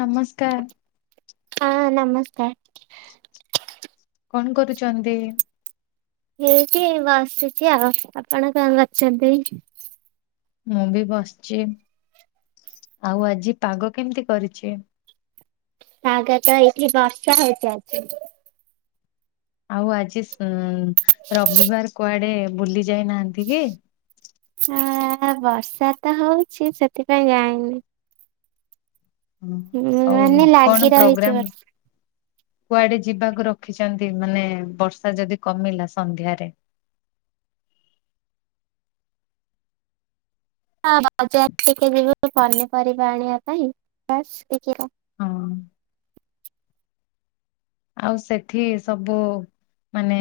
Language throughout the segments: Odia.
ନମସ୍କା ହଁ ନମସ୍କାର। କଣ କରୁଛନ୍ତି? ହେଇଟି ବସିଛି ଆଉ ଆପଣ କଣ କରୁଛନ୍ତି? ମୁଁ ବି ବସିଛି ଆଉ ଆଜି ପାଗ କେମିତି କରିଛି? ପାଗ ତ ଏଇଠି ବର୍ଷା ହେଇଛି ଆଜି ଆଉ ଆଜି ଉ ରବିବାର କୁଆଡେ ବୁଲି ଯାଇନାହାନ୍ତି କି? ଆ ବର୍ଷା ତ ହଉଛି ସେଥିପାଇଁ ଯାଇନି ହୁଁ ଆଉ ମାନେ କଣ ଲାଗି ରହିଛି ପ୍ରୋଗ୍ରାମ। କୁଆଡେ ଯିବାକୁ ରଖିଛନ୍ତି ମାନେ ବର୍ଷା ଯଦି କମିଲା ସନ୍ଧ୍ୟାରେ ହଁ ବଜାର ଟିକେ ଯିବୁ ପନିପରିବା ଆଣିବା ପାଇଁ [unintelligible] ହଁ। ଆଉ ସେଠି ସବୁ ମାନେ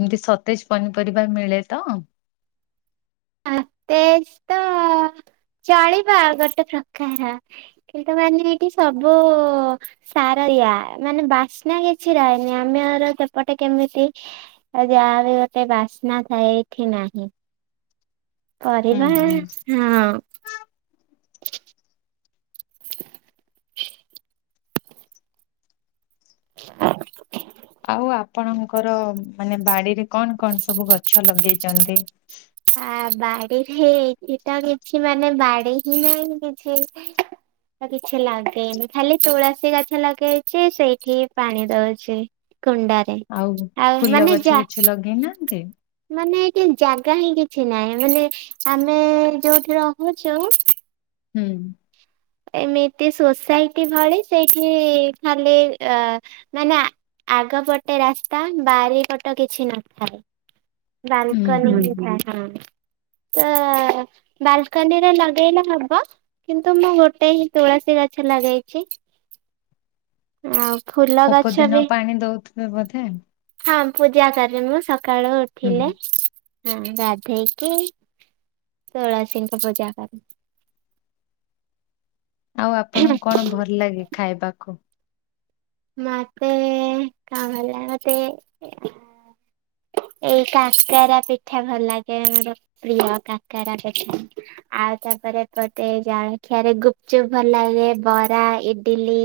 ଏମତି ସତେଜ ପନିପରିବା ମିଳେ ତ [unintelligible] ଚଳିବ ଗୋଟେ ପ୍ରକାର। କିନ୍ତୁ ମାନି ହେଇକି ସବୁ ସାର ୟା ମାନେ ବାସ୍ନା କିଛି ରହେନି ଆମର ସେପଟେ କେମିତି ଏ ଗାଁ ରେ ଯେତେ ବାସ୍ନା ଥାଏ ଏଠି ନାହିଁ। ହୁଁ ପରିବା ହୁଁ ହଁ। ଆଉ ଆପଣଙ୍କର ମାନେ ବାଡିରେ କଣ କଣ ସବୁ ଗଛ ଲଗେଇଛନ୍ତି? ଆ ବାଡିରେ ଏଇଟା କିଛି ମାନେ ବାଡି ହିଁ ନାହିଁ କିଛି। ତ କିଛି ଲାଗେଇନି ଖାଲି ତୁଳସୀ ଗାଛ ଲଗେଇଛି ସେଇଠି ପାଣି ଦଉଛି। କୁଣ୍ଡା ଆଉ ଫୁଲ ଗଛ କିଛି ଲଗେଇନାହାନ୍ତି? ମାନେ ଏଠି ଜାଗା ହିଁ କିଛି ନାହିଁ ମାନେ ଆମେ ଯୋଉଠି ରହୁଛୁ ହୁଁ। ଏମିତି ସୋସାଇଟି ଭଳି ସେଇଠି ଖାଲି ଅ ମାନେ ଆ ଆଗ ପଟେ ରାସ୍ତା ବାରି ପଟ କିଛି ନଥାଏ। ହୁଁ ହୁଁ ବାଲକନିକି ଫ୍ୟାନ। ତ ବାଲକୁନିରେ ଲଗେଇଲେ ହବ କିନ୍ତୁ ମୁଁ ଗୋ ଗୋଟେ ହିଁ ତୁଳସୀ ଗଛ ଲଗେଇଛି। ଉ ଫୁଲ ଗଛ ବି ସବୁଦିନ ପାଣି ଦଉଥିବେ ବୋଧେ ହଁ ପୂଜା କରେ ମୁଁ ସକାଳୁ ଉଠିଲେ ହୁଁ। ହଁ ଗାଧେଇକି ତୁଳସୀଙ୍କ ପୂଜା କରେ। ଆଉ ଆପଣଙ୍କୁ କଣ ଭଲ ଲାଗେ ଖାଇବାକୁ? ମତେ କଣ ଭଲ ଲାଗେ ମତେ ଏଇ କାକରା ପିଠା ଭଲ ଲାଗେ ମୋର ପ୍ରିୟ କାକରା ପିଠା। ଆଉ ତାପରେ ପତେ ଜାଳଖିଆରେ ଗୁପଚୁପ୍ ଭଲ ଲାଗେ ବରା ଇଡିଲି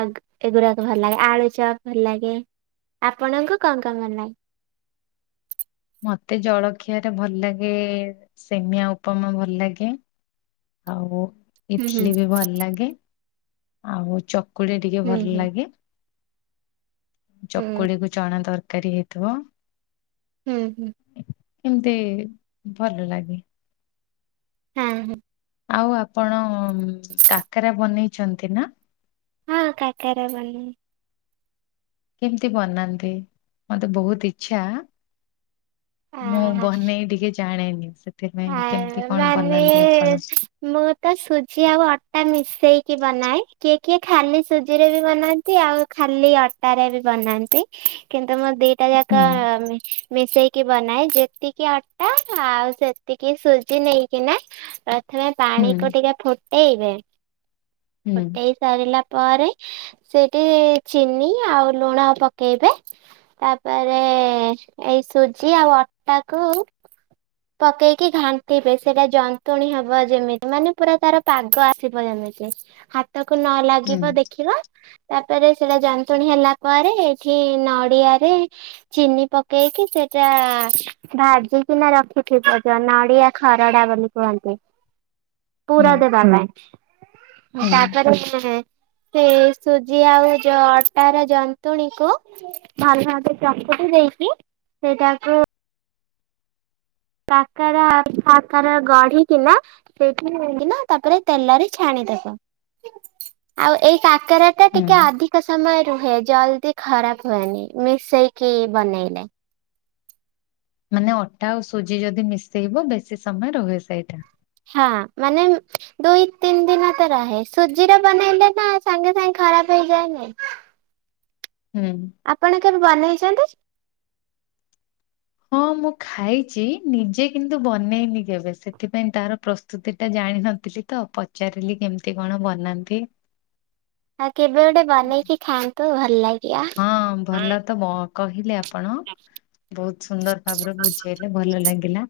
ଆଉ ଏଗୁଡାକ ଭଲ ଲାଗେ ଆଳୁ ଚପ ଭଲ ଲାଗେ। ଆପଣଙ୍କୁ କଣ କଣ ଭଲ ଲାଗେ? ମତେ ଜଳଖିଆରେ ଭଲ ଲାଗେ ସେମିଆ ଉପମା ଭଲ ଲାଗେ। ଆଉ ହୁଁ ହୁଁ ଇଟଲି ବି ଭଲ ଲାଗେ। ଆଉ ଚକୁଳି ଟିକେ ହୁଁ ଭଲ ହୁଁ। ଲାଗେ। ଚକୁଳି କୁ ଚଣା ତରକାରୀ ହେଇଥିବ। ହୁଁ ହୁଁ। ଏମିତି ଭଲ ଲାଗେ। ହଁ ହଁ। ଆଉ ଆପଣ କାକରା ବନେଇଛନ୍ତି ନା? ହଁ କାକାରା ବନ କେମତି ବନାନ୍ତି ମତେ ବହୁତ ଇଚଛା। ଆ ମୁଁ ବନେଇ ଟିକେ ଜାଣେନି ଆ ସେଥିପାଇଁ କେମିତି କଣ ମାନେ ବନାନ୍ତି ଆପଣ? ମୁଁ ତ ସୁଜି ଆଉ ଅଟା ମିଶେଇକି ବନାଏ। କିଏ କିଏ ଖାଲି ସୁଜି ରେ ବି ବନାନ୍ତି। ଆଉ ଖାଲି ଅଟାରେ ବି ବନାନ୍ତି କିନ୍ତୁ ମୋ ଦି ଟା ହୁଁ ଯାକ ମିଶେଇକି ବନାଏ ଯେତିକି ଅଟା ଆଉ ଟିକେ ସୁଜି ନେଇକିନା ପ୍ରଥମେ ହୁଁ ପାଣିକୁ ଟିକେ ଫୁଟେଇବେ ହୁଁ ଫୁଟେଇ ସାରିଲା ପରେ ସେଇଠି ଚିନି ଆଉ ଲୁଣ ପକେଇବେ। ତାପରେ ଏଇ ସୁଜି ଆଉ ଅଟା କୁ ପକେଇକି ଘାଣ୍ଟିବେ ସେଇଟା ଯନ୍ତୁଣୀ ହବ ଯେମିତି ମାନେ ପୁରା ତାର ପାଗ ଆସିବ ଯେମିତି। ହାତକୁ ନ ହୁଁ ଲାଗିବ ଦେଖିବା ତାପରେ ସେଇଟା ଯନ୍ତୁଣୀ ହେଲା ପରେ ଏଠି ନଡିଆରେ ଚିନି ପକେଇକି ସେଇଟା ଭାଜିକିନା ରଖ [unintelligible] ନଡିଆ ଖରଡା ବୋଲି କୁହନ୍ତି ହୁଁ ପୁରା ଦେବାର ନାଇ ହୁଁ ମୁ ତାପରେ ସେ ସୁଜି ଆଉ ଯୋଉ ଅଟାର ଜନ୍ତୁଣୀ କୁ ଭଲ [unintelligible] ଦେଇଛିି ସେଇଟାକୁ କାକାରା ପାକାରା ଗଢି କି ନା ସେଇଠି ନେଇକିନା ତାପରେ ତେଲ ଛାଣିଦବ ଆଉ ଏଇ କାକରା ଏଟା ଟିକେ ହୁଁ। ଅଧିକ ସମୟ ରୁହେ ଜଲ୍ଦି ଖରାପ ହୁଏନି ମିଶେଇକି ବନେଇଲେ। ମାନେ ଅଟା ଆଉ ସୁଜି ଯଦି ମିଶେଇବ ବେଶି ସମୟ ରହେ ସେଇଟା? ହଁ ମାନେ ଦୁଇ ତିନି ଦିନ ତ ରହେ ସୁଜିରେ ବନେଇଲେ ନା ସାଙ୍ଗେ ସାଙ୍ଗେ ଖରାପ ହେଇଯାଏନି? ହୁଁ। ଆପଣ କେବେ ବନେଇଛନ୍ତି? ହଁ ମୁଁ ଖାଇଚି ନିଜେ କିନ୍ତୁ ବନେଇନି କେବେ ସେଥିପାଇଁ ତାର ପ୍ରସ୍ତୁ ସେତେଟା ଜାଣିିନଥିଲି ତ ପଚାରିଲି କେମିତି କଣ ବନାନ୍ତି? ଆଉ କେବେ ଗୋଟେ ବନେଇକି ଖାଆନ୍ତୁ ଭଲ ଲାଗେ। ହଁ ଭଲତ ବ କହିଲେ ଆପଣ ବହୁତ ସୁନ୍ଦର ଭାବରେ ବୁଝେଇଲେ। ଭଲ ଲାଗିଲା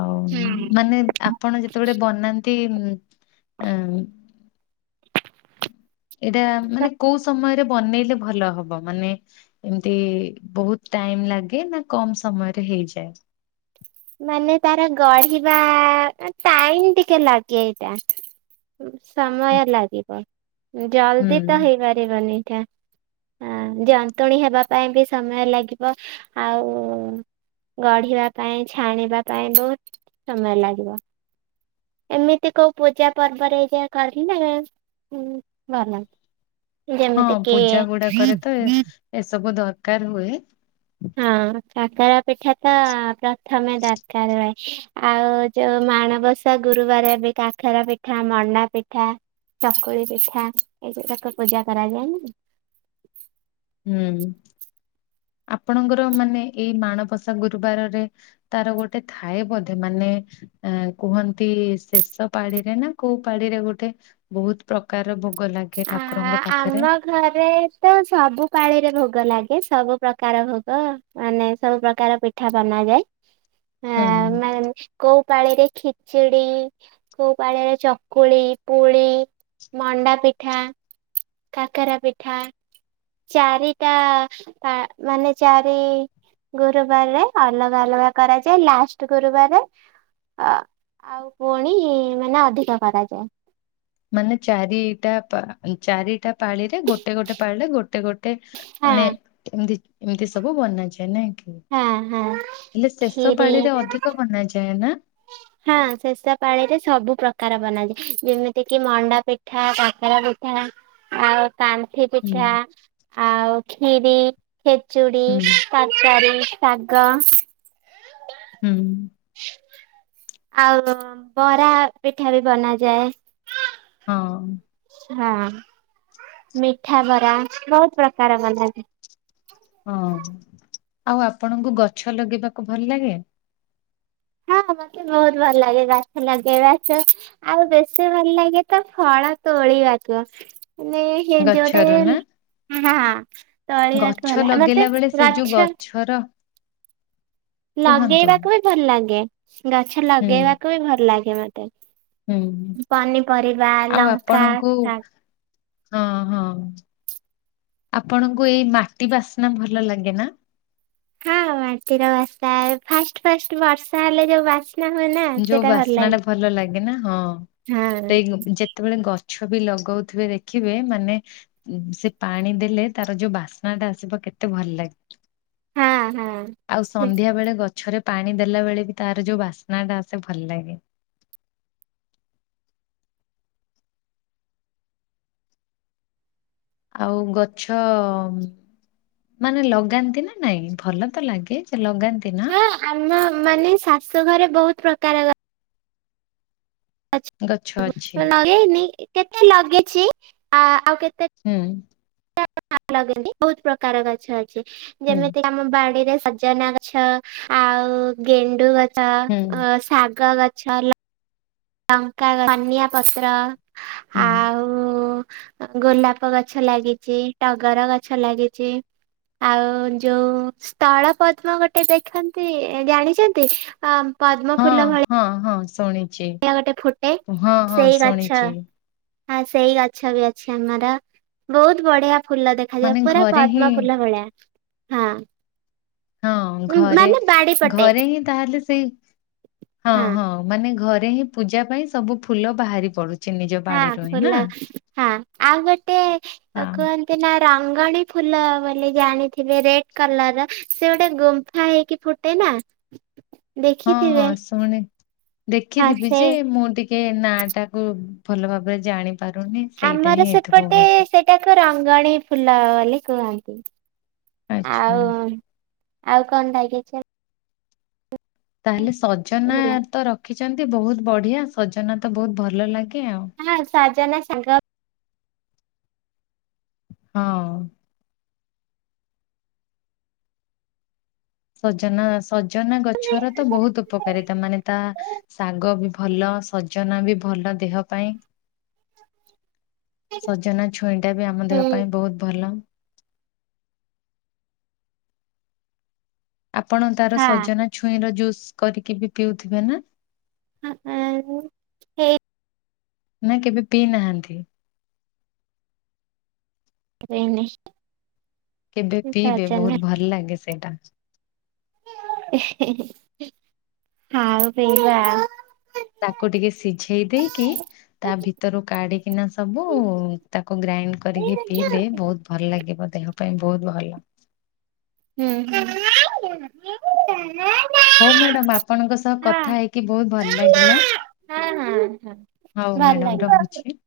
ଆଉ ହୁଁ। ମାନେ ଆପଣ ଯେତେବେଳେ ବନାନ୍ତି ଏଇଟା ମାନେ କୋଉ ସମୟରେ ବନେଇଲେ ଭଲ ହବ ମାନେ ଏମିତି ବହୁତ ଟାଇମ୍ ଲାଗେ ନା କମ୍ ସମୟରେ ହେଇଯାଏ। ମାନେ ତାର ଗଢ଼ିବା ଟାଇମ ଟିକେ ଲାଗେ ଏଇଟା। ସମୟ ଲାଗିବ ହୁଁ ଜଲ୍ଦି ତ ହେଇପାରିବନି ଏଇଠା। ହଁ ଜନ୍ତୁଳି ହେବା ପାଇଁ ବି ସମୟ ଲାଗିବ ଆଉ ଗଢ଼ିବା ପାଇଁ ଛାଣିବା ପାଇଁ ବହୁତ ସମୟ ଲାଗିବ। ଏମିତି କୋଉ ପୂଜା ପର୍ବରେ ଯା କହିଲେ ଭଲ। ହଁ ଯେମିତିକି। ପୂଜା ଗୁଡାକରେ ତ ଏ- ଏସବୁ ଦରକାର ହୁଏ। ହଁ କାକରା ପିଠା ଟା ପ୍ରଥମେ ଦରକାର ହୁଏ ଆଉ ଯୋଉ ମାଣବସା ଗୁରୁବାର ଏବେ କାକରା ପିଠା ମଣ୍ଡା ପିଠା। ଚକୁଳି ପିଠା ଏଗୁଡାକ ପୂଜା କରାଯାଏନି କି? ହୁଁ। ଆପଣଙ୍କର ମାନେ ଏ ମାଣବସା ଗୁରୁବାରରେ ତାର ଗୋଟେ ଥାଏ ବୋଧେ ମାନେ ଆ କୁହନ୍ତି ଶେଷ ପାଳିରେ ନା କୋଉ ପାଳିରେ ଗୋଟେ ବହୁତ୍ ପ୍ରକାର ଭୋଗ ଲାଗେ ଆ ଠାକୁରଙ୍କ ପାଖରେ। ଆମ ଘରେ ତ ସବୁ ପାଳିରେ ଭୋଗ ଲାଗେ ସବୁ ପ୍ରକାର ଭୋଗ। ମାନେ ସବୁ ପ୍ରକାର ପିଠା ବନାଯାଏ। ହୁଁ। ହଁ ମାନେ କୋଉ ପାଳିରେ ଖିଚିଡି। କୋଉ ପାଳିରେ ଚକୁଳି, ପୁଳି, ମଣ୍ଡା ପିଠା କାକରା ପିଠା। ଚାରିଟା ଆ ମାନେ ଚାରି ଗୁରୁବାରରେ ଅଲଗା ଅଲଗା କରାଯାଏ ଲାଷ୍ଟ ଗୁରୁବାରରେ ଅ ଆଉ ପୁଣି ମାନେ ଅଧିକ କରାଯାଏ। ମାନେ ଚାରିଟା ପା ଚାରିଟା ପାଳିରେ ଗୋଟେ ଗୋଟେ ପାଳିରେ ଗୋଟେ ଗୋଟେ ମାନେ ହଁ ଏମିତି ଏମିତି ସବୁ ବନାଯାଏ ନାଇଁ କି? ହୁଁ ହଁ ହଁ ହେଲେ ଶେଷ କ୍ଷୀରି ପାଳିରେ ଅଧିକ ବନାଯାଏ ନା। ହଁ ଶେଷ ପାଳିରେ ସବୁ ପ୍ରକାର ବନାଯାଏ ଯେମିତି କିି ମଣ୍ଡା ପି ପିଠା କାକରା ପିଠା ଆଉ କାନ୍ଥିି ହୁଁ ପିଠା ଆଉ କ୍ଷୀରି ଖେଚୁଡ଼ି ହୁଁ ତରକାରୀ ଶାଗ ହୁଁ। ଆଉ ବରା ପିଠା ବି ବନାଯାଏ। ହଁ। ହଁ ମିଠା ବରା ବହୁତ ପ୍ରକାର ବଣ୍ଟାଯାଏ। ହଁ ଆଉ ଆପଣଙ୍କୁ ଗଛ ଲଗେଇବାକୁ ଭଲ ଲାଗେ। ହଁ ମତେ ବହୁତ ଭଲ ଲାଗେ ଗଛ ଲଗେଇବାକୁ। ଆଉ ବେଶୀ ଭଲ ଲାଗେ ତ ଫଳ ତୋଳିବାକୁ ମାନେ ଇଏ ଯୋଉଟା ଗଛରୁ ନା କହିଲା। ହଁ ଗଛ ତୋଳିବାକୁ ହେଲା ମତେ ଲଗେଇଲା ବେଳେ ସେ ଯୋଉ ଗଛ ଗଛର କୁହନ୍ତୁ ଲଗେଇବାକୁ ବି ଭଲ ଲାଗେ ଗଛ ହୁଁ ଲଗେଇବାକୁ ବି ଭଲ ଲାଗେ ମତେ। ହୁଁ ପନିପରିବା, ଆଉ ଲଙ୍କା, ଆପଣଙ୍କୁ ଶାଗ ହଁ ହଁ ଆପଣଙ୍କୁ ଏଇ ମାଟି ବାସ୍ନା ଭଲ ଲାଗେ ନା? ହଁ ମାଟିର ବାସା ଫାଷ୍ଟ ଫାଷ୍ଟ ବର୍ଷା ହେଲେ ଯୋଉ ବାସ ଯୋଉ ବାସ୍ନା ଟା ଭଲ ଲାଗେ ନା ହଁ ହଁ ଟେଗ ଯେତ କେତେବେଳେ ଗଛ ବି ଲଗୋଉଥିବେ ଦେଖିବେ ମାନେ ଉ ସେ ପାଣି ଦେଲେ ତାର ଯୋଉ ବାସ୍ନା ଟା ଆସିବ କେତେ ଭଲ ଲାଗ। ହଁ ହଁ ଆଉ ସନ୍ଧ୍ୟା ବେଳେ ଗଛରେ ପାଣି ଦେଲା ବେଳେ ବି ତାର ଯୋଉ ବାସ ନାଁଟା ଆସେ ଭଲ ଲାଗେ। ଆଉ ଗଛ ମାନେ ଲଗାନ୍ତି ନା ନାଇଁ ଭଲ ତ ଲାଗେ ସେ ଲଗାନ୍ତି ନା। ହଁ ଆମ ମାନେ ଶାଶୁ ଘରେ ବହୁତ ପ୍ରକାର ଗଛ ଗଛ ଆଛ ଅଛି। ଲଳୋଇନି କେତେ ଲଗେଇଛି ଆ ଆଉ କେତେ ହୁଁ ଆପ ଲଗାନ୍ତି ବହୁତ ପ୍ରକାର ଗଛ ଅଛି ହୁଁ ଯେମିତି ଆମ ବାଡିରେ ସଜନା ଗ ଛ ଆଉ ଗେଣ୍ଡୁ ଗଛ ହୁଁ ଶାଗ ଗଛ ଲଗ ଟଙ୍କା ଧନିଆଁ ପତ୍ର ହୁଁ ଆଉ ଉ ଏ ଗୋଲାପ ଗଛ ଲାଗିଛି ଟଗର ଗଛ ଲାଗିଛି। ଆଉ ଯୋଉ ସ୍ଥଳ ପଦ୍ମ ଗୋଟେ ଦେଖନ୍ତି ଜାଣିଛନ୍ତି ଆମ ହଁ ହଁ ହଁ ଶୁଣିଛି ଗୋଟେ ଫୁଟେ ହଁ ହଁ ସେଇ ଗଛ ଶୁଣିଛି। ହଁ ସେଇ ଗଛ ବି ଅଛି ଆମର ବହୁତ ବଢିଆ ଫୁଲ ଦେଖ ମାନେ ଖାଲିପୁରା ଘରେ ହିଁ ପଦ୍ମଫୁଲ ଭଳିଆ ହଁ। ହଁ ଉଁ, ଘରେ ମାନେ ବାଡି ପଟେ। ଘରେ ହିଁ ତାହେଲେ ସେଇ ହଁ ହଁ ମାନେ ଘରେ ହିଁ ପୂଜା ପାଇଁ ସବୁ ଫୁଲ ବାହାରି ପଡୁଛି। ନିଜ ହଁ ବାଡିରୁ ହିଁ ନା। ଫୁଲ ହଁ ଆଉ ଗୋଟେ ହଁ କୁହନ୍ତି ସେନା ରଙ୍ଗଣୀ ଫୁଲ ବୋଲି ଜାଣିଥିବେ ରେଡ କଲର ର ସେ ଗୋଟେ ଗୁମ୍ଫା ହେଇକି ଫୁଟ ଏଇ ନା? ହଁ ହଁ ଦେଖିଥିବେ ଶୁଣିଚି ହଁ ଦେଖିଥିବି ସେ ଯେ ମୁଁ ଟିକ କେ ନା ଟା କୁ ଭଲ ଭାବରେ ଜାଣି ପାରୁନି। ସେଇଟା ହିଁ ଆମର ହେଇଥିବ ସେପଟେ ବୋଧେ। ସେଟ ଏଟାକୁ ରଙ୍ଗଣୀ ଫୁଲ ବୋଲି କୁହନ୍ତି ଆଚ୍ଛା ଆଉ ଆଉ କଣ ଲାଗେଛ? ତାହେଲେ ସଜନା ହଁ ତ ରଖିଛନ୍ତି ବହୁତ ବଢିଆ ସଜନା ତ ବହୁତ ଭଲ ଲାଗେ ଆଉ। ହଁ ସଜନା ସାଙ୍ଗତ୍ ହଁ ସଜନା ସଜନା ଗଛର ତ ବହୁତ ଉପକାରିତା ମାନେ ତା ଶାଗ ବି ଭଲ ସଜନା ବି ଭଲ ଦେହ ପାଇଁ। ସଜନା ଛୁଇଁ ଟା ବି ଆମ ଦେହ ହୁଁ। ପାଇଁ ବହୁତ ଭଲ। ଆପଣ ତାର ସଜନା ଛୁଇଁ ର ଜୁସ୍ କରିକି ବି ପିଉଥିବେ ନା? ହ [unintelligible] ନା କେବେ ପିଇ ନାହାଁନ୍ତି? ପିଇନି କେବେ ପିଇବେ ବହୁତ ଭଲ ଲାଗେ ସେଇଟା। ହଁଉ ପିଇବା ତାଙ୍କୁ ଟିକେ ସିଝେଇ ଦେଇକି ତା ଭିତରୁ କାଢିକି ରଖିକିନା ସବୁ ତାକୁ ଗ୍ରାଇଣ୍ଡ କରିକି ପିଇବେ ବହୁତ ଭଲ ଲାଗିବ ଦେହ ପାଇଁ ବହୁତ୍ ଭଲ। ହୁଁ। ହଉ ମ୍ୟାଡାମ ଆପଣଙ୍କ ସହ କଥା ହେଇକି ବହୁତ ଭଲ ଲାଗିଲା। ହଉ ମାଡ଼ାମ ରହୁଛି।